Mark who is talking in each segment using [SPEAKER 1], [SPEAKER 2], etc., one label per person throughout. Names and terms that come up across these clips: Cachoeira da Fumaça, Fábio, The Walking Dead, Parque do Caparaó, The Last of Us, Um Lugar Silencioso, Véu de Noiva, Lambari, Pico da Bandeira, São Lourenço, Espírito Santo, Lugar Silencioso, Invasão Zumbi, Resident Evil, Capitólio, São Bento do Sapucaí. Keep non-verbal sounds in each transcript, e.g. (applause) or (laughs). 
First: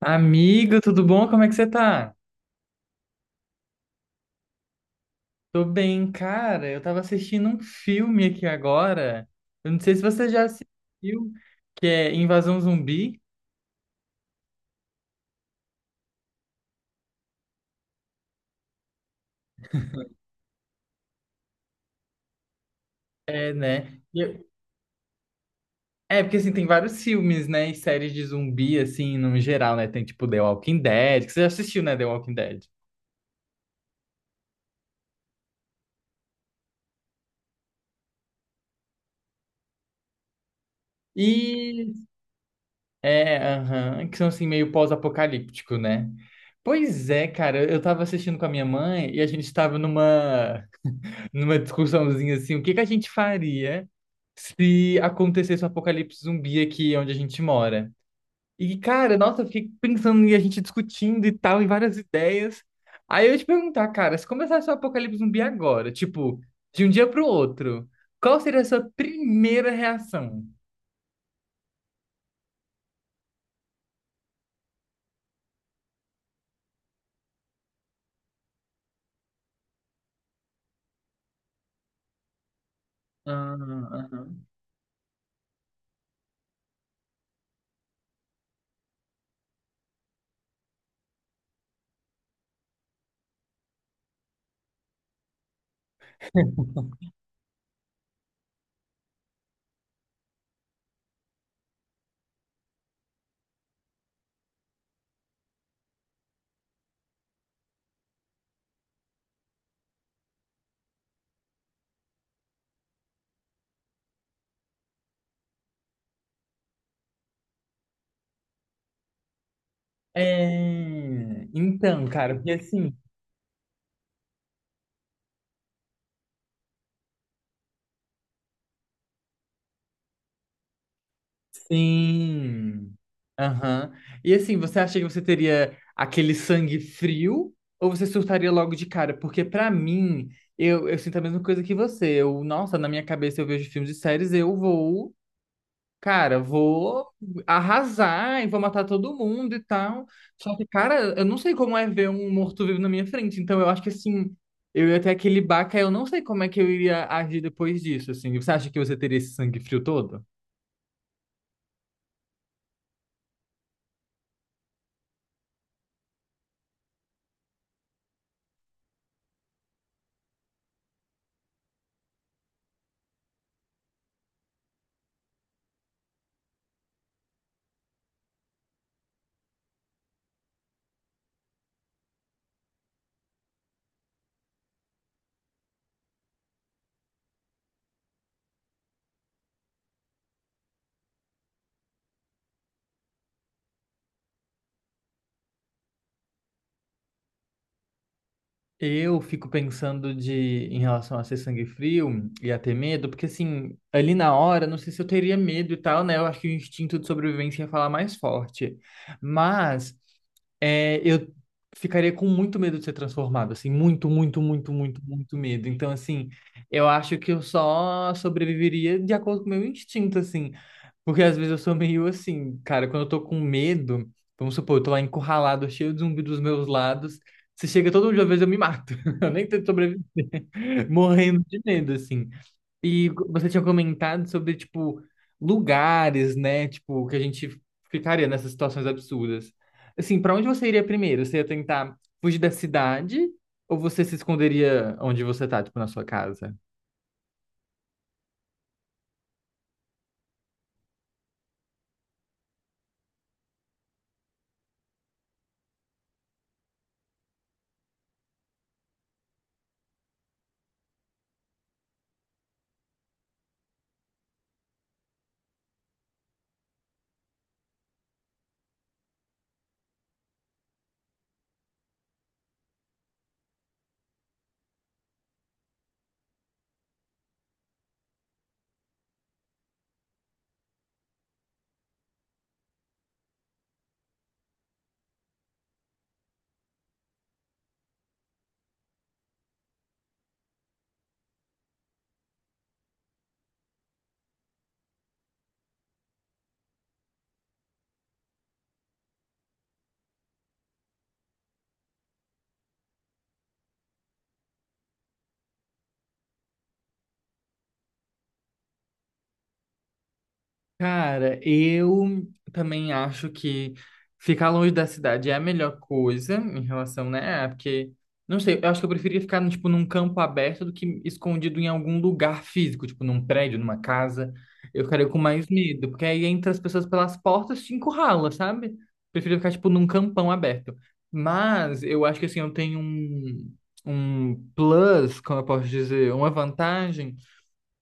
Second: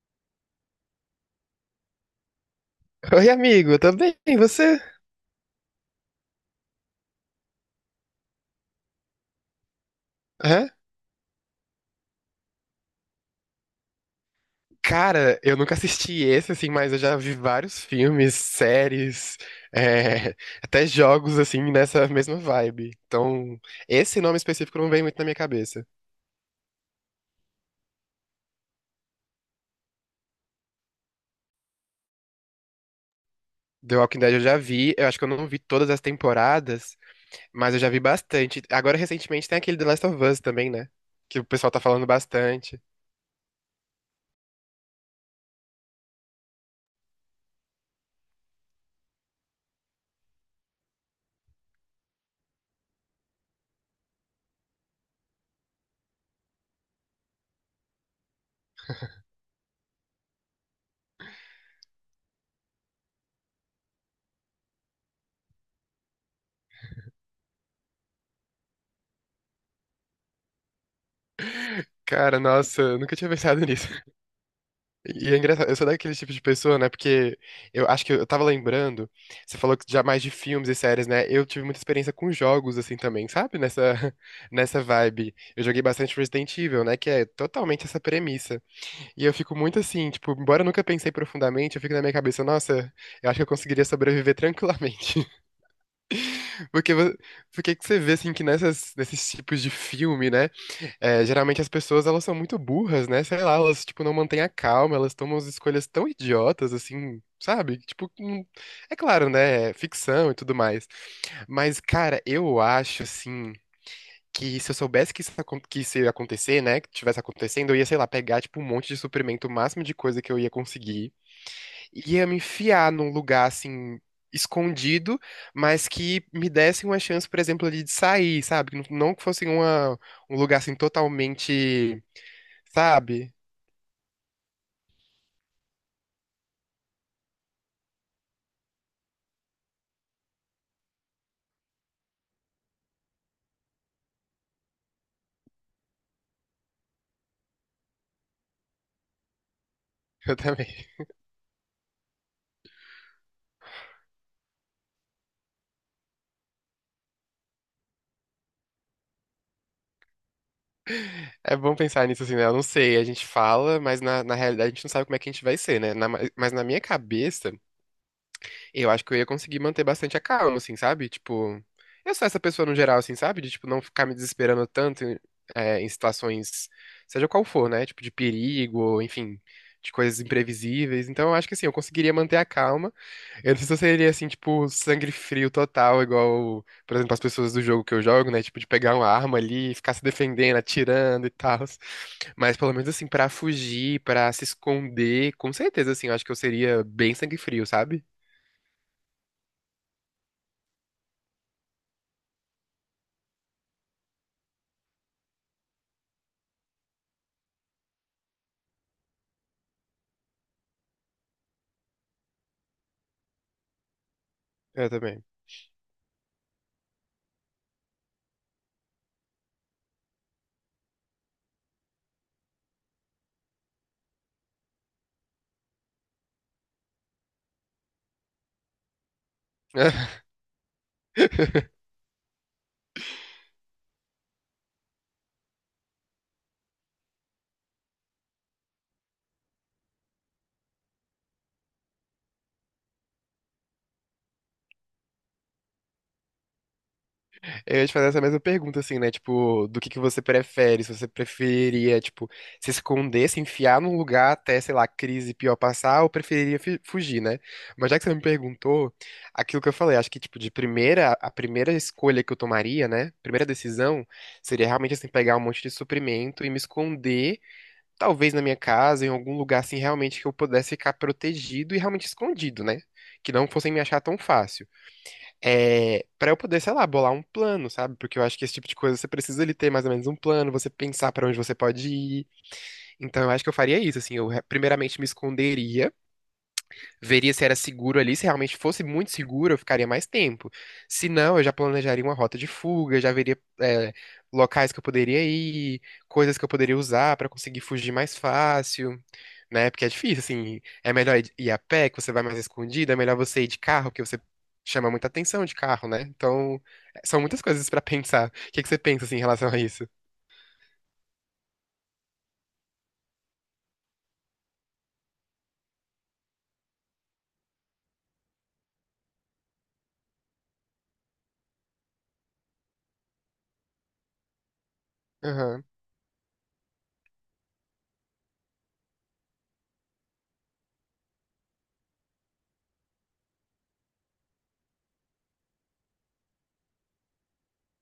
[SPEAKER 1] Amigo, tudo bom? Como é que você tá?
[SPEAKER 2] Oi, amigo, eu tô bem, e você?
[SPEAKER 1] Tô bem, cara. Eu tava assistindo um filme aqui agora. Eu não sei se você já
[SPEAKER 2] Hã?
[SPEAKER 1] assistiu, que é Invasão Zumbi.
[SPEAKER 2] Cara, eu nunca assisti esse, assim, mas eu já vi vários filmes, séries, (laughs) é, até jogos, assim, nessa mesma vibe.
[SPEAKER 1] É,
[SPEAKER 2] Então,
[SPEAKER 1] né?
[SPEAKER 2] esse nome específico não vem muito na minha cabeça.
[SPEAKER 1] É, porque assim, tem vários filmes, né? E séries de zumbi, assim, no geral, né? Tem tipo The Walking Dead, que você já assistiu, né? The Walking Dead.
[SPEAKER 2] The Walking Dead eu já vi, eu acho que eu não vi todas as temporadas, mas eu já vi bastante. Agora, recentemente, tem aquele The Last of Us também, né? Que o pessoal tá
[SPEAKER 1] E.
[SPEAKER 2] falando bastante.
[SPEAKER 1] É, aham, que são assim, meio pós-apocalíptico, né? Pois é, cara, eu tava assistindo com a minha mãe e a gente tava (laughs) numa discussãozinha assim, o que que a gente faria se acontecesse um apocalipse zumbi aqui onde a gente mora. E, cara, nossa, eu fiquei pensando e a gente discutindo e tal, e várias ideias. Aí eu ia te perguntar, cara, se começasse um apocalipse zumbi agora, tipo, de um dia pro outro, qual seria a sua primeira reação?
[SPEAKER 2] (laughs) Cara, nossa, eu nunca tinha pensado (laughs) nisso. E é engraçado, eu sou daquele tipo de pessoa, né? Porque eu acho que eu tava lembrando, você falou que já mais de filmes e séries, né? Eu tive muita experiência com jogos, assim, também,
[SPEAKER 1] Ah,
[SPEAKER 2] sabe? Nessa,
[SPEAKER 1] aham.
[SPEAKER 2] (laughs) nessa vibe. Eu joguei bastante Resident Evil, né? Que é totalmente essa premissa. E eu fico muito assim, tipo, embora eu nunca pensei profundamente, eu fico na minha cabeça, nossa, eu acho que eu conseguiria sobreviver tranquilamente. (laughs)
[SPEAKER 1] (laughs)
[SPEAKER 2] Porque, porque que você vê, assim, que nesses tipos de filme, né? É, geralmente as pessoas, elas são muito burras, né? Sei lá, elas, tipo, não mantêm a calma, elas tomam as escolhas tão idiotas, assim, sabe? Tipo, é claro, né? É ficção e tudo mais. Mas, cara, eu acho, assim, que se eu soubesse que isso, que isso ia acontecer, né? Que tivesse acontecendo, eu ia, sei lá, pegar, tipo, um monte de suprimento, o máximo de coisa que eu ia conseguir,
[SPEAKER 1] É. Então,
[SPEAKER 2] e ia
[SPEAKER 1] cara,
[SPEAKER 2] me
[SPEAKER 1] porque assim.
[SPEAKER 2] enfiar num lugar, assim, escondido, mas que me desse uma chance, por exemplo, ali de sair, sabe? Que não, não que fosse uma, um lugar assim totalmente.
[SPEAKER 1] Sim.
[SPEAKER 2] Sabe?
[SPEAKER 1] Aham. E assim, você acha que você teria aquele sangue frio ou você surtaria logo de cara? Porque pra mim, eu sinto a mesma coisa que você. Eu, nossa, na minha cabeça eu vejo filmes e séries, eu vou, cara, vou arrasar e vou matar todo mundo e tal.
[SPEAKER 2] (laughs) Eu
[SPEAKER 1] Só que,
[SPEAKER 2] também.
[SPEAKER 1] cara, eu não sei como é ver um morto-vivo na minha frente. Então eu acho que assim, eu ia ter aquele baque, aí eu não sei como é que eu iria agir depois disso, assim. Você acha que você teria esse sangue frio todo?
[SPEAKER 2] É bom pensar nisso assim, né? Eu não sei, a gente fala, mas na realidade a gente não sabe como é que a gente vai ser, né? Mas na minha cabeça, eu acho que eu ia conseguir manter bastante a calma, assim, sabe? Tipo, eu sou essa pessoa no geral, assim, sabe? De, tipo, não ficar me desesperando tanto em situações, seja qual for, né? Tipo, de perigo, enfim, de coisas imprevisíveis. Então, eu acho que assim, eu conseguiria manter a calma. Eu não sei se eu seria assim, tipo, sangue frio total, igual, por exemplo, as pessoas do jogo que eu jogo, né? Tipo, de pegar uma arma ali e ficar se defendendo, atirando e tal. Mas pelo menos assim, pra fugir, pra se esconder, com certeza, assim, eu acho que eu seria bem sangue frio, sabe?
[SPEAKER 1] Eu fico pensando de em relação a ser sangue frio e a ter medo, porque assim, ali na hora, não sei se eu teria medo e tal, né? Eu acho que o instinto de sobrevivência ia falar mais forte. Mas é, eu ficaria com muito medo de ser transformado, assim, muito, muito, muito,
[SPEAKER 2] Eu
[SPEAKER 1] muito,
[SPEAKER 2] também.
[SPEAKER 1] muito medo. Então, assim, eu acho que eu só sobreviveria de acordo com o meu instinto, assim. Porque às vezes eu sou meio assim, cara, quando eu tô com medo, vamos supor, eu tô lá encurralado, cheio de zumbi dos meus lados. Se chega todo mundo de uma vez, eu me mato. (laughs) Eu nem tento sobreviver. Morrendo de
[SPEAKER 2] (laughs)
[SPEAKER 1] medo, assim. E você tinha comentado sobre, tipo, lugares, né? Tipo, que a gente ficaria nessas situações absurdas. Assim, pra onde você iria primeiro? Você ia tentar fugir da cidade? Ou você se esconderia onde você tá, tipo, na sua casa?
[SPEAKER 2] Eu ia te fazer essa mesma pergunta, assim, né? Tipo, do que você prefere? Se você preferia, tipo, se esconder, se enfiar num lugar até, sei lá, a crise pior passar, ou preferiria fugir, né? Mas já que você me perguntou, aquilo que eu falei, acho que, tipo, de primeira, a primeira escolha que eu tomaria, né? Primeira decisão seria realmente, assim, pegar um monte de suprimento e me esconder, talvez na minha casa, em algum lugar, assim, realmente que eu pudesse ficar protegido e realmente escondido, né? Que não fossem me achar tão fácil, para eu poder, sei lá, bolar um plano, sabe? Porque eu acho que esse tipo de coisa você precisa ele ter mais ou menos um plano, você pensar pra onde você pode ir. Então eu acho que eu faria isso, assim, eu primeiramente me esconderia, veria se era seguro ali. Se realmente fosse muito seguro, eu ficaria mais tempo. Se não, eu já planejaria uma rota de fuga, já veria, locais que eu poderia ir, coisas que eu poderia usar pra conseguir fugir mais fácil. Né? Porque é difícil, assim. É melhor ir a pé, que você vai mais escondido. É melhor você ir de carro, que você chama muita atenção de carro, né? Então, é, são muitas coisas pra (laughs) pensar. O que que você pensa, assim, em relação a isso?
[SPEAKER 1] Cara, eu também acho que ficar longe da cidade é a melhor coisa em relação, né? Ah, porque, não sei, eu acho que eu preferia ficar, tipo, num campo aberto do que escondido em algum lugar físico, tipo, num prédio, numa casa. Eu ficaria com mais
[SPEAKER 2] Aham.
[SPEAKER 1] medo, porque aí entra as pessoas pelas portas, te encurrala, sabe? Prefiro ficar, tipo, num campão aberto. Mas eu acho que, assim, eu tenho um plus, como eu posso dizer, uma vantagem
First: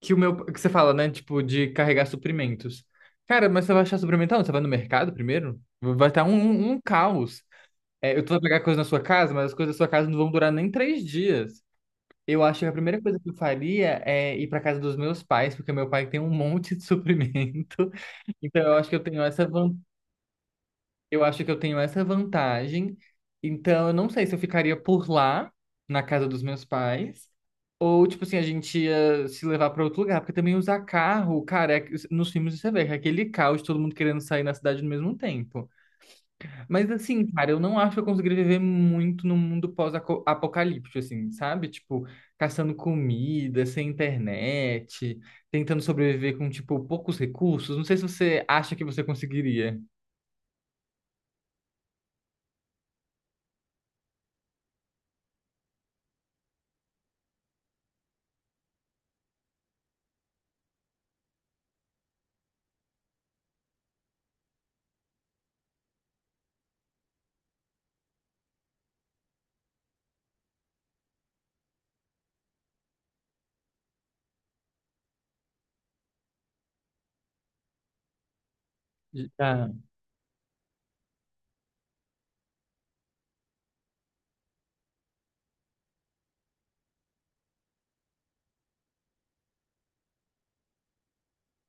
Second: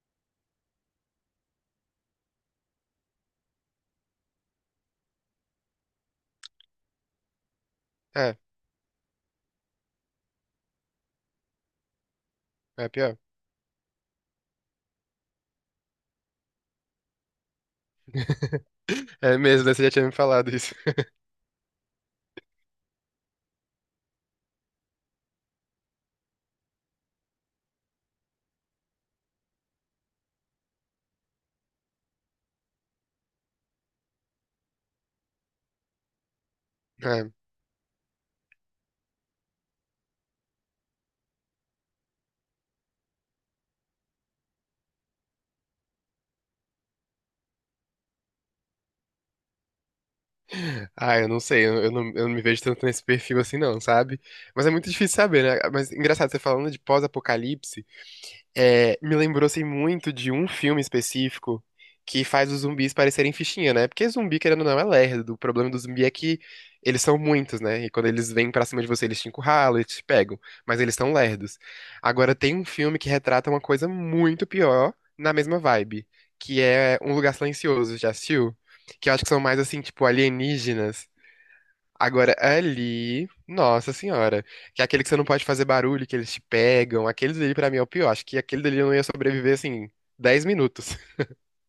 [SPEAKER 1] que o meu. Que você fala, né? Tipo, de carregar suprimentos. Cara, mas você vai achar suprimento onde? Você vai no mercado primeiro? Vai estar um caos. É, eu tô
[SPEAKER 2] É,
[SPEAKER 1] vai pegar coisa na sua casa, mas as coisas da sua casa não vão durar nem três dias. Eu acho que a
[SPEAKER 2] é
[SPEAKER 1] primeira
[SPEAKER 2] pior.
[SPEAKER 1] coisa que eu faria é ir para casa dos meus pais, porque meu pai tem um monte de suprimento. (laughs) Então eu acho que eu tenho
[SPEAKER 2] É
[SPEAKER 1] essa
[SPEAKER 2] mesmo, né? Você já tinha me falado isso. (laughs)
[SPEAKER 1] eu acho que eu tenho essa vantagem. Então, eu não sei se eu ficaria por lá, na casa dos meus pais, ou, tipo assim, a gente ia se levar para outro lugar. Porque também usar carro, cara, é- nos filmes você vê que é aquele caos, todo mundo querendo sair na cidade no mesmo tempo. Mas, assim,
[SPEAKER 2] É.
[SPEAKER 1] cara, eu não acho que eu conseguiria viver muito no mundo pós-apocalíptico, assim, sabe? Tipo, caçando comida, sem internet, tentando sobreviver com, tipo, poucos recursos. Não sei se você acha que você conseguiria.
[SPEAKER 2] Ah, eu não sei, eu não me vejo tanto nesse perfil assim, não, sabe? Mas é muito difícil saber, né? Mas engraçado, você falando de pós-apocalipse. Me lembrou assim, muito de um filme específico que faz os zumbis parecerem fichinha, né? Porque zumbi, querendo ou não, é lerdo. O problema do zumbi é que eles são muitos, né? E quando eles vêm pra cima de você, eles te encurralam, eles te pegam. Mas eles são lerdos. Agora, tem um filme que retrata uma coisa muito pior na mesma vibe, que é Um Lugar Silencioso. Já assistiu? Que eu acho que são mais
[SPEAKER 1] Já.
[SPEAKER 2] assim, tipo, alienígenas. Agora, ali, nossa senhora, que é aquele que você não pode fazer barulho, que eles te pegam, aquele ali pra mim é o pior. Acho que aquele dali eu não ia sobreviver, assim, 10 minutos. (laughs)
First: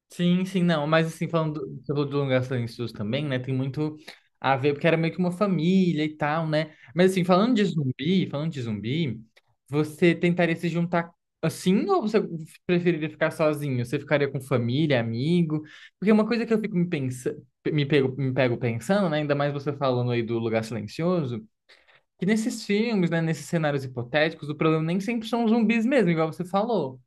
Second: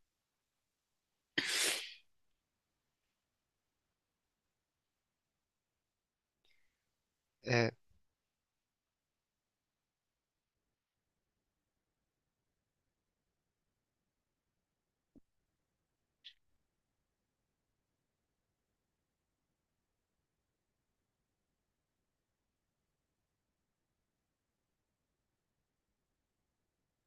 [SPEAKER 1] Sim, sim, não, mas assim, falando do, você falou do Lugar dos Silencioso também, né, tem muito a ver, porque era meio que uma família e tal, né, mas assim,
[SPEAKER 2] É,
[SPEAKER 1] falando de zumbi, você tentaria se juntar assim, ou você preferiria ficar sozinho? Você ficaria com família, amigo? Porque uma coisa que eu fico me pensando, me pego pensando, né, ainda mais você falando aí do Lugar Silencioso, que nesses filmes, né, nesses cenários hipotéticos, o problema nem sempre são os zumbis mesmo, igual você falou,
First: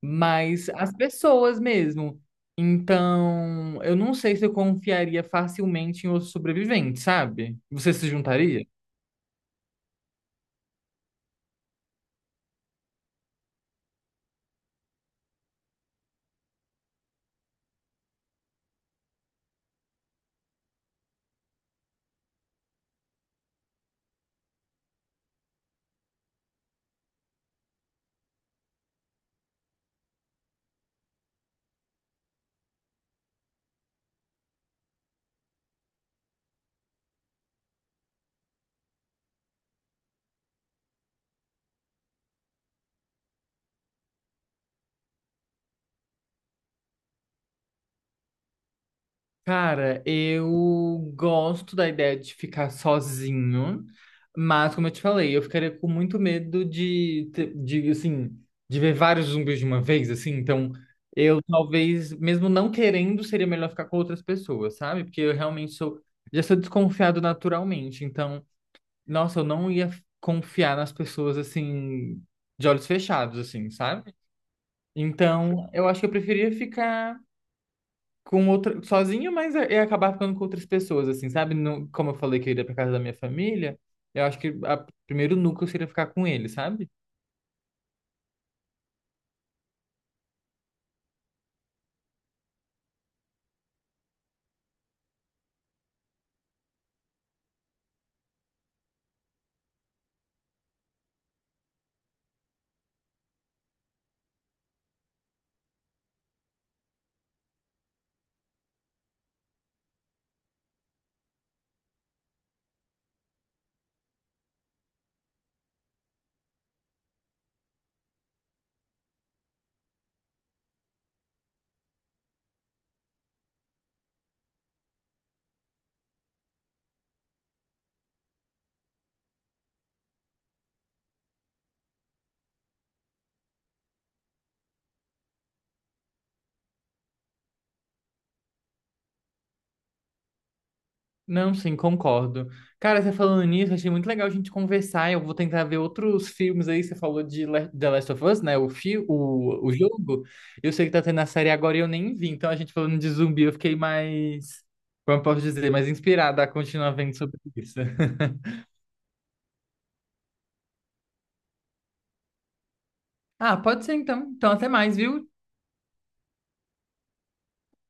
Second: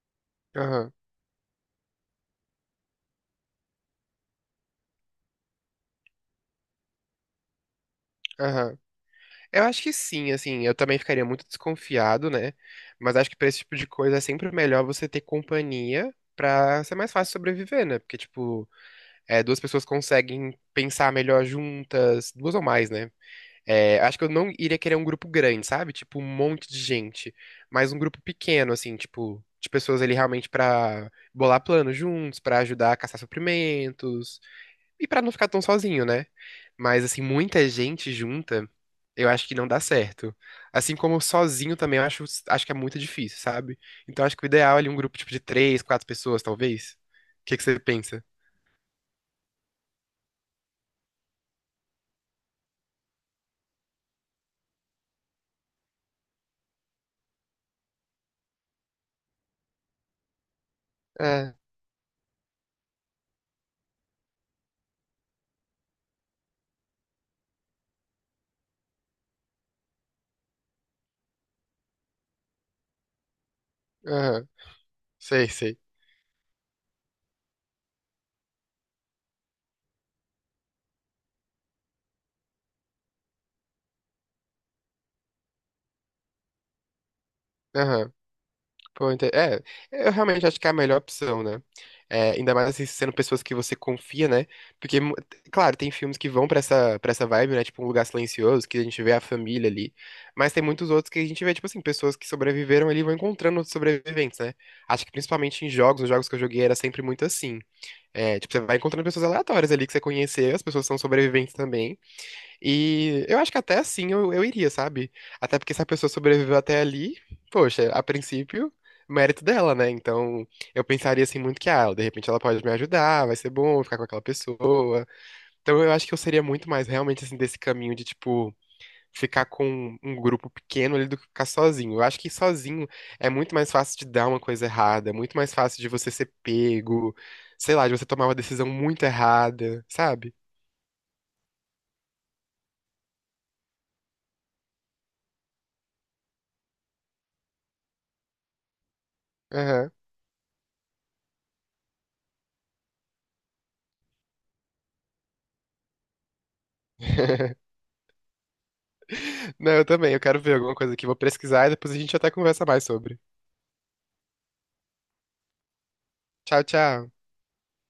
[SPEAKER 1] mas as
[SPEAKER 2] aham,
[SPEAKER 1] pessoas mesmo. Então, eu não sei se eu confiaria facilmente em outro sobrevivente, sabe? Você se juntaria?
[SPEAKER 2] aham. Eu acho que sim, assim, eu também ficaria muito desconfiado, né? Mas acho que pra esse tipo de coisa é sempre melhor você ter companhia pra ser mais fácil sobreviver, né? Porque, tipo, é, duas pessoas conseguem pensar melhor juntas, duas ou mais, né? É, acho que eu não iria querer um grupo grande, sabe? Tipo, um monte de gente. Mas um grupo pequeno, assim, tipo, de pessoas ali realmente pra bolar planos juntos, pra ajudar a caçar suprimentos e pra não ficar tão sozinho, né? Mas, assim, muita gente junta, eu acho que não dá certo. Assim como sozinho também, eu acho, acho que é muito difícil, sabe? Então, acho que o ideal é ali um grupo, tipo, de três, quatro pessoas, talvez. O que que você pensa?
[SPEAKER 1] Cara, eu gosto da ideia de ficar sozinho, mas como eu te falei, eu ficaria com muito medo de, assim, de ver vários zumbis de uma vez, assim, então eu
[SPEAKER 2] É,
[SPEAKER 1] talvez, mesmo não querendo, seria melhor ficar com outras pessoas, sabe? Porque eu realmente sou, já sou desconfiado naturalmente, então nossa, eu não ia confiar nas pessoas assim, de olhos fechados, assim, sabe?
[SPEAKER 2] aham, sei,
[SPEAKER 1] Então,
[SPEAKER 2] sei.
[SPEAKER 1] eu acho que eu preferia ficar com outra, sozinho, mas eu ia acabar ficando com outras pessoas, assim, sabe? Não, como eu falei que eu iria pra casa da minha família, eu acho que o primeiro núcleo seria ficar com ele, sabe?
[SPEAKER 2] Aham. Pô, é, eu realmente acho que é a melhor opção, né? É, ainda mais assim, sendo pessoas que você confia, né? Porque, claro, tem filmes que vão pra essa vibe, né? Tipo, Um Lugar Silencioso, que a gente vê a família ali. Mas tem muitos outros que a gente vê, tipo assim, pessoas que sobreviveram ali e vão encontrando outros sobreviventes, né? Acho que principalmente em jogos, nos jogos que eu joguei era sempre muito assim. É, tipo, você vai encontrando pessoas aleatórias ali que você conheceu, as pessoas são sobreviventes também. E eu acho que até assim eu iria, sabe? Até porque se a pessoa sobreviveu até ali, poxa, a princípio, mérito dela, né? Então eu pensaria assim muito que, ah, de repente ela pode me ajudar, vai ser bom ficar com aquela pessoa. Então eu acho que eu seria muito mais realmente assim desse caminho de, tipo, ficar com um grupo pequeno ali do que ficar sozinho. Eu acho que sozinho é muito mais fácil de dar uma coisa errada, é muito mais fácil de você ser pego, sei lá, de você tomar uma decisão muito errada, sabe?
[SPEAKER 1] Não, sim, concordo. Cara, você falando nisso, achei muito legal a gente conversar. Eu vou tentar ver outros filmes aí. Você falou de The Last of Us, né? O
[SPEAKER 2] Aham.
[SPEAKER 1] jogo. Eu sei que tá tendo a série agora e eu nem vi. Então, a gente falando de zumbi, eu fiquei mais, como eu posso dizer, mais inspirada a continuar vendo sobre
[SPEAKER 2] (laughs)
[SPEAKER 1] isso. (laughs)
[SPEAKER 2] Não, eu também. Eu quero ver alguma coisa aqui. Vou pesquisar e depois a gente até conversa mais sobre.
[SPEAKER 1] Ah, pode ser então. Então, até mais, viu?
[SPEAKER 2] Tchau, tchau.